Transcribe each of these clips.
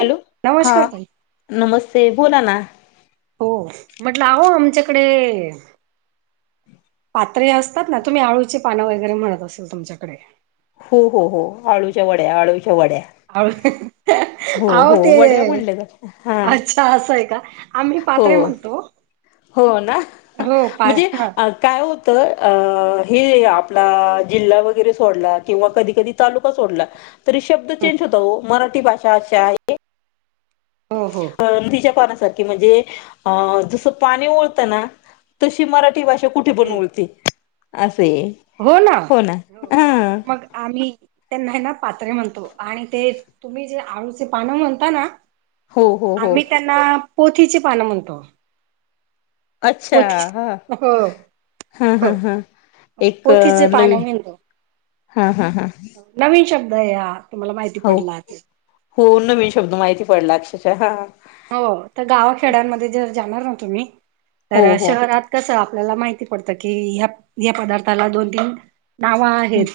Hello हा नमस्कार ताई नमस्ते बोला ना हो म्हटलं आहो आमच्याकडे पात्र असतात ना तुम्ही आळूची पानं वगैरे म्हणत असेल तुमच्याकडे हो हो हो आळूच्या वड्या आळूच्या वड्या आ हो अहो हो ते वड्या म्हणल्या जात हा अच्छा असं आहे का आम्ही प हो म्हणतो हो ना हो पा म्हणजे ह काय होत हे आपला जिल्हा वगैरे सोडला किंवा कधी कधी तालुका तरी शब्द चेंज होत हो मराठी भाषा अशी आहे हो हो अ तिच्या पाना म्हणजे जसं पाणी वळताना तशी मराठी भाषा कुठे पण हम्म वरती हो ना हो मग आम्ही त्यांना ना पात्रे म्हणतो आणि ते तुम्ही जे आळूचे पानं म्हणता ना हो हो हो आम्ही त्यांना पोथीची पानं म्हणतो अच्छा पोथी हा हो हा हो हा हा एक पोथीचे पानं नवीन म्हणतो हा हा हा नवीन शब्द आहे हा तुम्हाला माहिती हो पडला तर हो नवीन शब्द माहिती पडला अक्षशः हा हो तर गावाखेड्यांमध्ये जर जाणार ना तुम्ही हो तर हो शहरात कसं आपल्याला माहिती पडतं की या पदार्थाला दोन-तीन नाव आहेत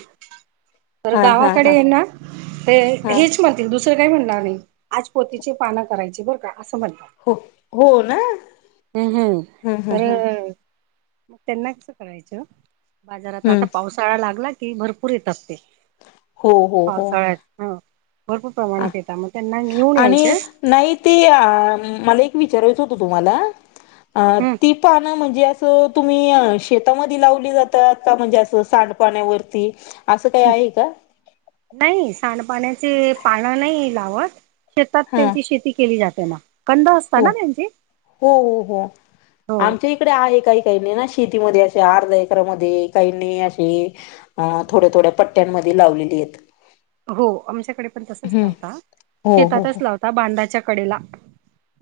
तर हा हा हा गावाकडे ना ते हा हेच म्हणतील दुसरं काय म्हणणार नाही आज पोतीची पानं करायची बर का असं म्हणत हो हो ना हम् हम् ह ह तर ह मग त्यांना कसं करायचं बाजारात हम्म आता पावसाळा लागला की भरपूर येतात ते हो हो हो पावसाळच हा भरपूर प्रमाणात येतं मग त्यांना घेऊन आणि यायचं नाही ते मला एक विचारायचं होतं तुम्हाला की त्यांना तुम्ही शेतामध्ये लावली जातात का म्हणजे अस सांडपाण्यावरती असं काही आहे का सांडपाण्याचं पान नाही लावत शेतात हा त्यांची शेती केली जाते ना कंद असता हो ना त्यांची हो हो हो हो आमच्या इकडे आहे काही काही नाही ना शेतीमध्ये असे अर्ध्या एकरांमध्ये काहींनी असे थोड्या थोड्या पट्ट्यांमध्ये लावलेली आहेत हो आमच्याकडे पण तसच हम्म लावता हो हो शेतातच हो. लावता बांधाच्या कडेला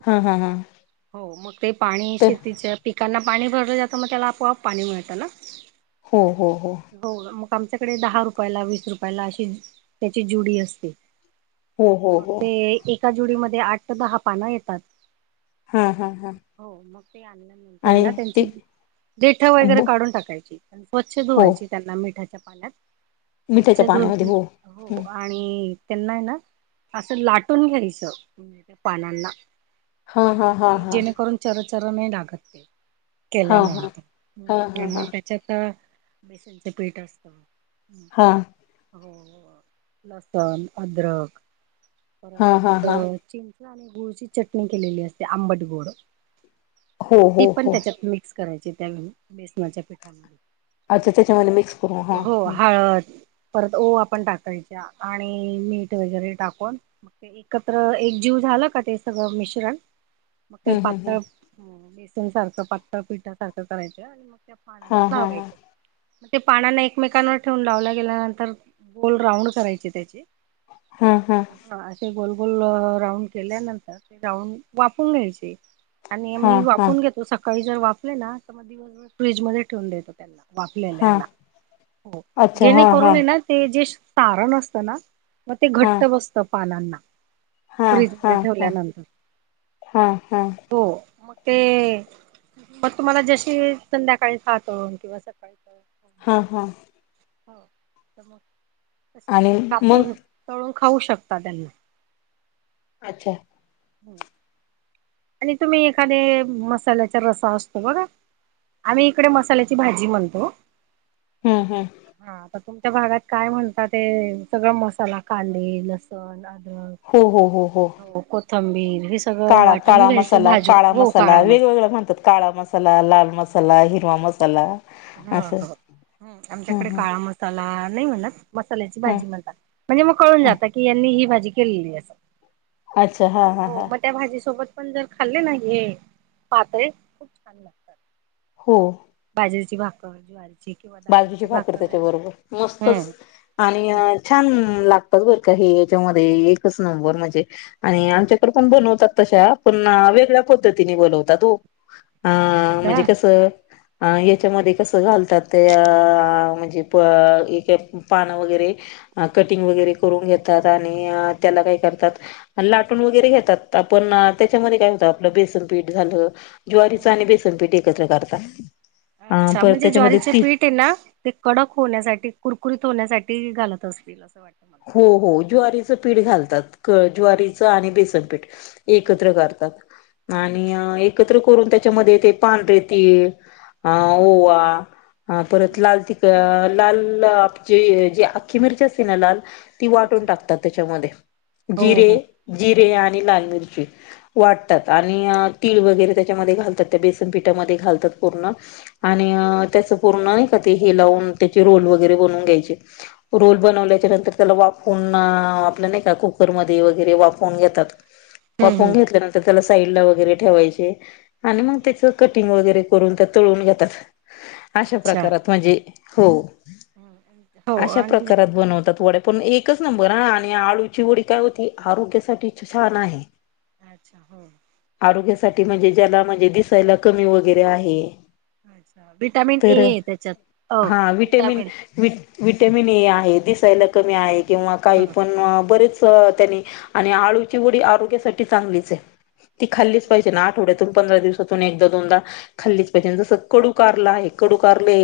हा हा हा हो मग ते पाणी तर शेतीच्या पिकांना पाणी भरलं जातं मग त्याला आपोआप पाणी मिळतं ना हो हो हो आमच्याकडे दहा रुपयाला वीस रुपयाला अशी त्याची जुडी असते हो हो मग हो ते एका जुडीमध्ये आठ तर दहा पानं येतात हा हा हा हो मग ते आणल्यानंतर आणि ना ते त्यांची देठा ब वगैरे काढून टाकायची प स्वच्छ धुवायची त्यांना मिठाच्या पाण्यात स्वच्छ मिठ्याच्या पाण्यामध्ये धुतली हो. हो आणि त्यांना आहे ना असं लाटून घ्यायचं पानांना हा हा म्हणजे हा ते हा जेणेकरून चर् लागत नाही. हा हा. हा हा हा केल्यानंतर त्याच्यात बेसनच पीठ असत हा हो. लसण अदरक हा परत हा हा मचिं.. आणि गुळची चटणी केलेली असते आंबट गोड हो ती हो पण हो. त्याच्यात मिक्स... करायचे त्या बेसनाच्या पिठामध्ये... अच्छा त्याच्यामध्ये मिक्स करू हा हो हा... हळद परत ओवा आपण टाक... आणि मीठ वगैरे टाकून एकत्र एक जीव झाला का ते सगळं... मिश्रण... मग ते हम्म हम्म पातळ बेसन सारखं पातळ पिठ सारखं करायचं आणि मग... हा पानांना हा हा लावायच्या मग ते पानाना एकमेकांवर ठेवून लावल्या गेल्यानंतर... गोल राऊंड करायचे त्याचे हा हा असे गोल... गोल राऊंड केल्यानंतर ते राऊंड वाफवून घ्यायचे... आणि हा मी हा वाफवून घेतो, सकाळी जर वापले ना तर मग दिवस दिवस फ्रीजमध्येध्ये ठेवून देतो त्यांना. हा वाफलेल्याना हो अच्छा हा हा जेणेकरून ये ना ते जे सारण असत ना... मग ते हा घट्ट बसत पानांना... हा फ्रीज हा मध्ये हा ठेवल्यानंतर हा हा हो... ते मग तुम्हाला जशी संध्याकाळी खातो किंवा सकाळीच.... हा हा... हो मग त आणि तुम्ही मग कापून तळून.. खाऊ शकता त्यांना.... अच्छा... आणि तुम्ही एखादे मसाल्याचा रसा असतो बघा. आम्ही इकडे मसाल्याची भाजी म्हणतो हम्म हम्म हा आता तुम... च्या भागात काय म्हणतात ते सगळा मसाला कांदा लसण... हो कोथंबीर हे सगळं काळा वाट... काळा मसाला काळा मसाला वेगवेगळा म्हणतात काळा मसाला लाल मसाला हिरवा मसाला.... ह असं ह ह आमच्याकडे काळा मसाला नाही म्हणत... मसाल्याची ह भाजी म्हणतात म्हणजे मग कळून ह जात की यांनी ही भाजी केलेली असं.... अच्छा हा हा हा... आपण जर खाल्ले नाही हे पातय खूप छान लागतात... हो बाजरीची भाकर.... किंवा बाजरीची दादरची भाकर राहिली त्याच्याबरोबर मस्तच हम्म. आणि हो छान लागत.... बर का हे याच्यामध्ये एकच नंबर म्हणजे आणि आमच्याकड पण बनवतात. तशा पण वेगळ्या पद्धतीने बनवतात तो अ असं आहे म्हणजे का कसं... अ याच्यामध्ये कसं घालतात ते.... व पान वगैरे कटिंग वगैरे करून घेतात. आणि... काय करतात लाटून वगैरे घेतात. आपण त्याच्यामध्ये काय होत आपलं बेसन पीठ झालं. ज्वारीचा आणि बेसनपीठ एकत्र करतात अच्छा परत म्हणजे त्याच्यामध्ये... ज्वारीचे ती पीठ आहे ना ते कडक होण्यासाठी कुरकुरीत होण्यासाठी घालत असतील असं वाटतय. हो हो ज्वारीचं पीठ घालतात हो ज्वारीचं आणि बेसन... एकत्र अच्छा करतात हम्म आणि हम्म एकत्र करून त्याच्यामध्ये ते पांढरेतीळ... अ हम्म. ओवा परत लाल तिखट... लाल जे जी अख्खी मिरची असते ना लाल... ती वाटून अच्छा. टाकतात त्याच्यामध्ये हो जिरे हो जिरे हम्म आणि लाल मिरची.... वाटतात आणि तीळ वगैरे त्याच्यामध्ये घालतात त्या बेसनपीठामध्ये घालतात पूर्ण... आणि त्याचं पूर्ण नाही का ते हे लावून त्याचे रोल वगैरे बनवून घ्यायचे रोल बनवल्याच्या नंतर... त्याला वाफवून आपल्या नाही का कुकरमध्ये वगैरे वाफवून घेतात. हम्म वाफवून हम्म. घेतल्यानंतर त्याला साईडला वगरे ठेवायचे आणि मग त्याच कटिंग वगैरे.... करून त्या तळून घेतात अशा अच्छा. प्रकारात म्हणजे हो... हम्म. हो अशा आणि प्रकारात बनवतात वड्या.. पण एकच नंबर ह आणि आळूची वडी काय होती आरोग्यासाठी छान आहे... अच्छा हो साठी म्हणजे ज्याला म्हणजे दिसायला कमी वगैरे आहे अच्छा विटामिन ए तर आहे त्याच्यात अ हा विटॅमिन विटामिन वि विटॅमिन ए आहेत दिसायला कमी आहे किंवा काही ह पण बरेच त्यांनी आणि आळूची वडी आरोग्यासाठी चांगलीच आहे ती खाली पाहिजे ना आठवड्यातून पंधरा दिवस एक दोनदा खाल्लीच पाहिजे जस कडू कारला आहे कडू कारले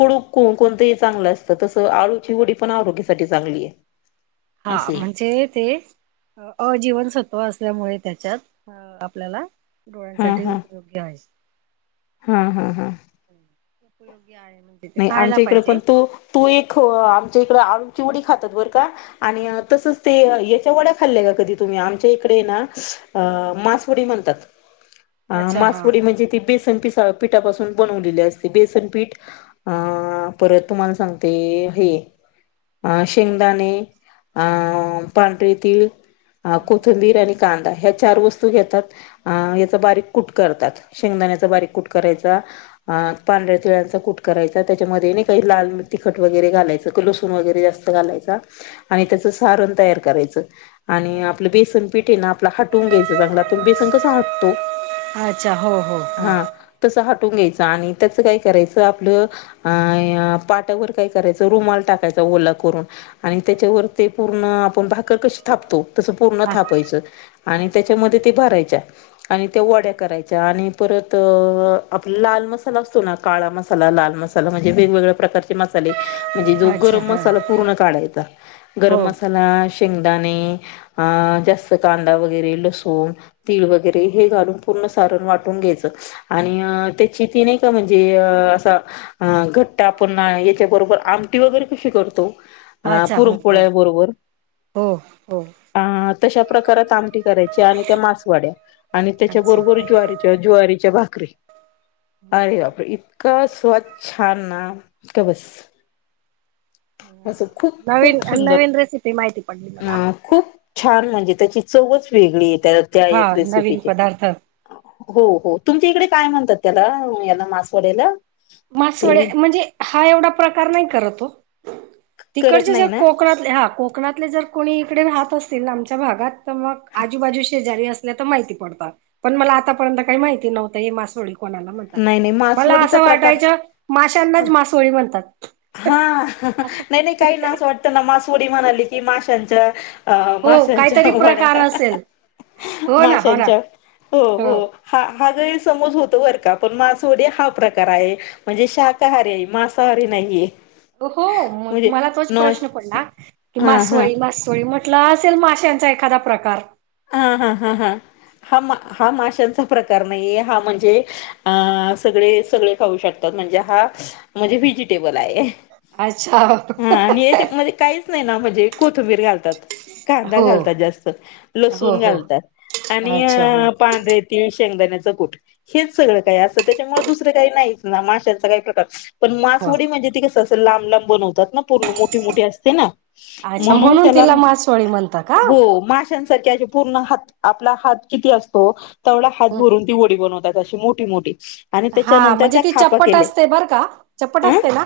कडूण चांगलं असतं तस आळूची वडी पण आरोग्यासाठी चांगली आहे हा असे म्हणजे ते अजीवनसत्व असल्यामुळे त्याच्यात आपल्याला हा डोळ्यांसाठी हा उपयोगी आहे हा हा हा हप नाही आमच्या इकड पण तू तू एक आमच्या इकड आळू चिवडी खातात बरं का आणि हं. तसच ते याच्या वड्या खाल्ल्या का कधी तुम्ही आमच्या इकडे ना मासवडी म्हणतात अ अच्छा हा मासपडी म्हणजे ती बेसन प पीठापासून बनवलेली असते बेसनपीठ हा तुम्हाला सांगते हे शेंगदाणे हम्म पांढरी हम्म कोथंबीर आणि कांदा ह्या चार वस्तू घेतात याचा बारीक कुट करतात शेंगदाण्याचा बारीक कुट करायचा पांढ त कुठे करायचा त्याच्यामध्ये नाही काही लाल तिखट वगैरे घालायचं क लसूून वगैरे जास्त घालायचा आणि हम्म. त्याच अच्छा हा, सारण तयार करायचं आणि हा, आपलं हा. बेसन पिटे ना आपलं हटून घ्यायचं चांगलं त बेसंग कसा हटतो अच्छा हो हो हो ून घ्यायचं आणि त्याचं काय करायचं आपलं अ पाटावर काय करायचं रुमाल टाकायचा ओला करून आणि त्याच्यावर अच्छा ते पूर्ण आपण भाकर कशी थापतो तसं पूर्ण हा थापायचं आणि अच्छा त्याच्यामध्ये भरायच्या आणि त्या वड्या करायच्या आणि परत आपला लाल मसाला असतो ना काळा मसा मसाला लाल मसाला म्हणजे वेगवेगळ्या प्रकारचे मसाले म्हणजे जो अच्छा गरम हा मसाला हा. पूर्ण काढायचा गरम हो मसाला शेंगदाणे अ जास्त कांदा वगैरे लसूण तीळ वगैरे हे घालून पूर्ण सारण वाटून घ्यायचं त्या ती नाही का म्हणजे घट्टा आपण याच्याबरोबर आमटी वगैरे कशी करतो अ अच्छा हो हो पुरमपोळ्या बरोबर हो हो अ तशा प्रकारात आमटी करायची आणि त्या मासवाड्या आणि अच्छा. त्याच्याबरोबर ज्वारीच्या ज्वारीच्या भाात हो अरे का बापर इत स्वच्छान ना का बस असं खूप नवीन खूप सुंदर नवीन रेसिपी माहिती पडली मला. अं खूप छान म्हणजे त्या चवच वेगळी त्या हा रेसिपी नवीन पदार्थ हो तुमच्या इकडे काय म्हणतात त्याला याला मासवाडी्याला मासवडे म्हणजे हा एवढा प्रकार नाही करतो करत तिकडचे जे नाही ना कोकणातले हा को कोकणातले जर कोणी इकडे राहत असतील आमच्या भागात तर मग आजूबाजू शेजारी असल्या तर माहिती पडतात पण मला आतापर्यंत काही माहिती नव्हत हे मासोळी कोणाला म्हणतात नाही नाही मला मासवडीचा असं प्रकार वाटायच माशांनाच मासळी म्हणतात हा असं नाही नाही काही ना असं वाटतं ना मासवडी म्हणाली की माशांच्या अ हो माशांच्या काहीतरी प्रकार वाड्या असेल हो ना हो ना माशांच्या हो हो हा हा गैरसमज होत बर का पण मासवडी हा प्रकार आहे म्हणजे शाकाहारी आहे मांसाहारी नाही हो मला तोच नॉन प्रश्न पडला की हा हा मासवळी मासवळी म्ह असेल माश्यांचा एखादा प्रकार हा हा हा हा हा हा माशांचा प्रकार नाहीे हा म्हणजे अ सगळे सगळे खाऊ शकतात म्हणजे हा म्हणजे व्हेजीटेबल आहे अच्छा हा आणि याच्या म्धी काहीच नाही नाण कोथमीर घालतात कांदा हो घालतात जास्त हो लसुण हो घालतात आणि अच्छा हो पांढरे तीळ शेंगदाण्याचं कुठ हेच सगळं काही असतं त्याच्यामुळे दुसरं काही नाहीच ना माशाचा काही प्रकार पण हो मासवडी म्हणजे ती कसं असत लांब लांब बनवतात ना पूर्ण मोठी मोठी असते ना अच्छा म्हणून त्याला तिला मासवळी म्हणता का हो पण हात आपला हात किती असतो तेवढा हात भरून ती वडी बनवतो अशी मोठी मोठी आणि हा त्याच्यानंतर म्हणजे त्या ती खापा चप्पट केले असते बरं का चपट अं असते ना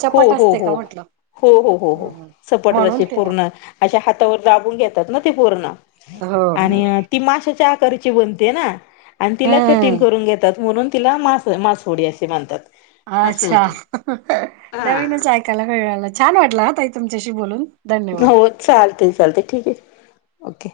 चपट हो हो असते का हो म्हंटलं हो हो हो हो सपटशी पूर्ण अशा हातावर दाबून घेत पूर्ण हो आणि ती माशच्या आकारची बनते ना आणि तिला कटिंग हम्म करून घेतात म्हणून तिला मास मासवडी असे मानतात अच्छा हा नवीनच ऐकायला मिळालं छान वाटलं तुमच्याशी बोलून धन्यवाद हो चालत चालत ठीक आहे ओके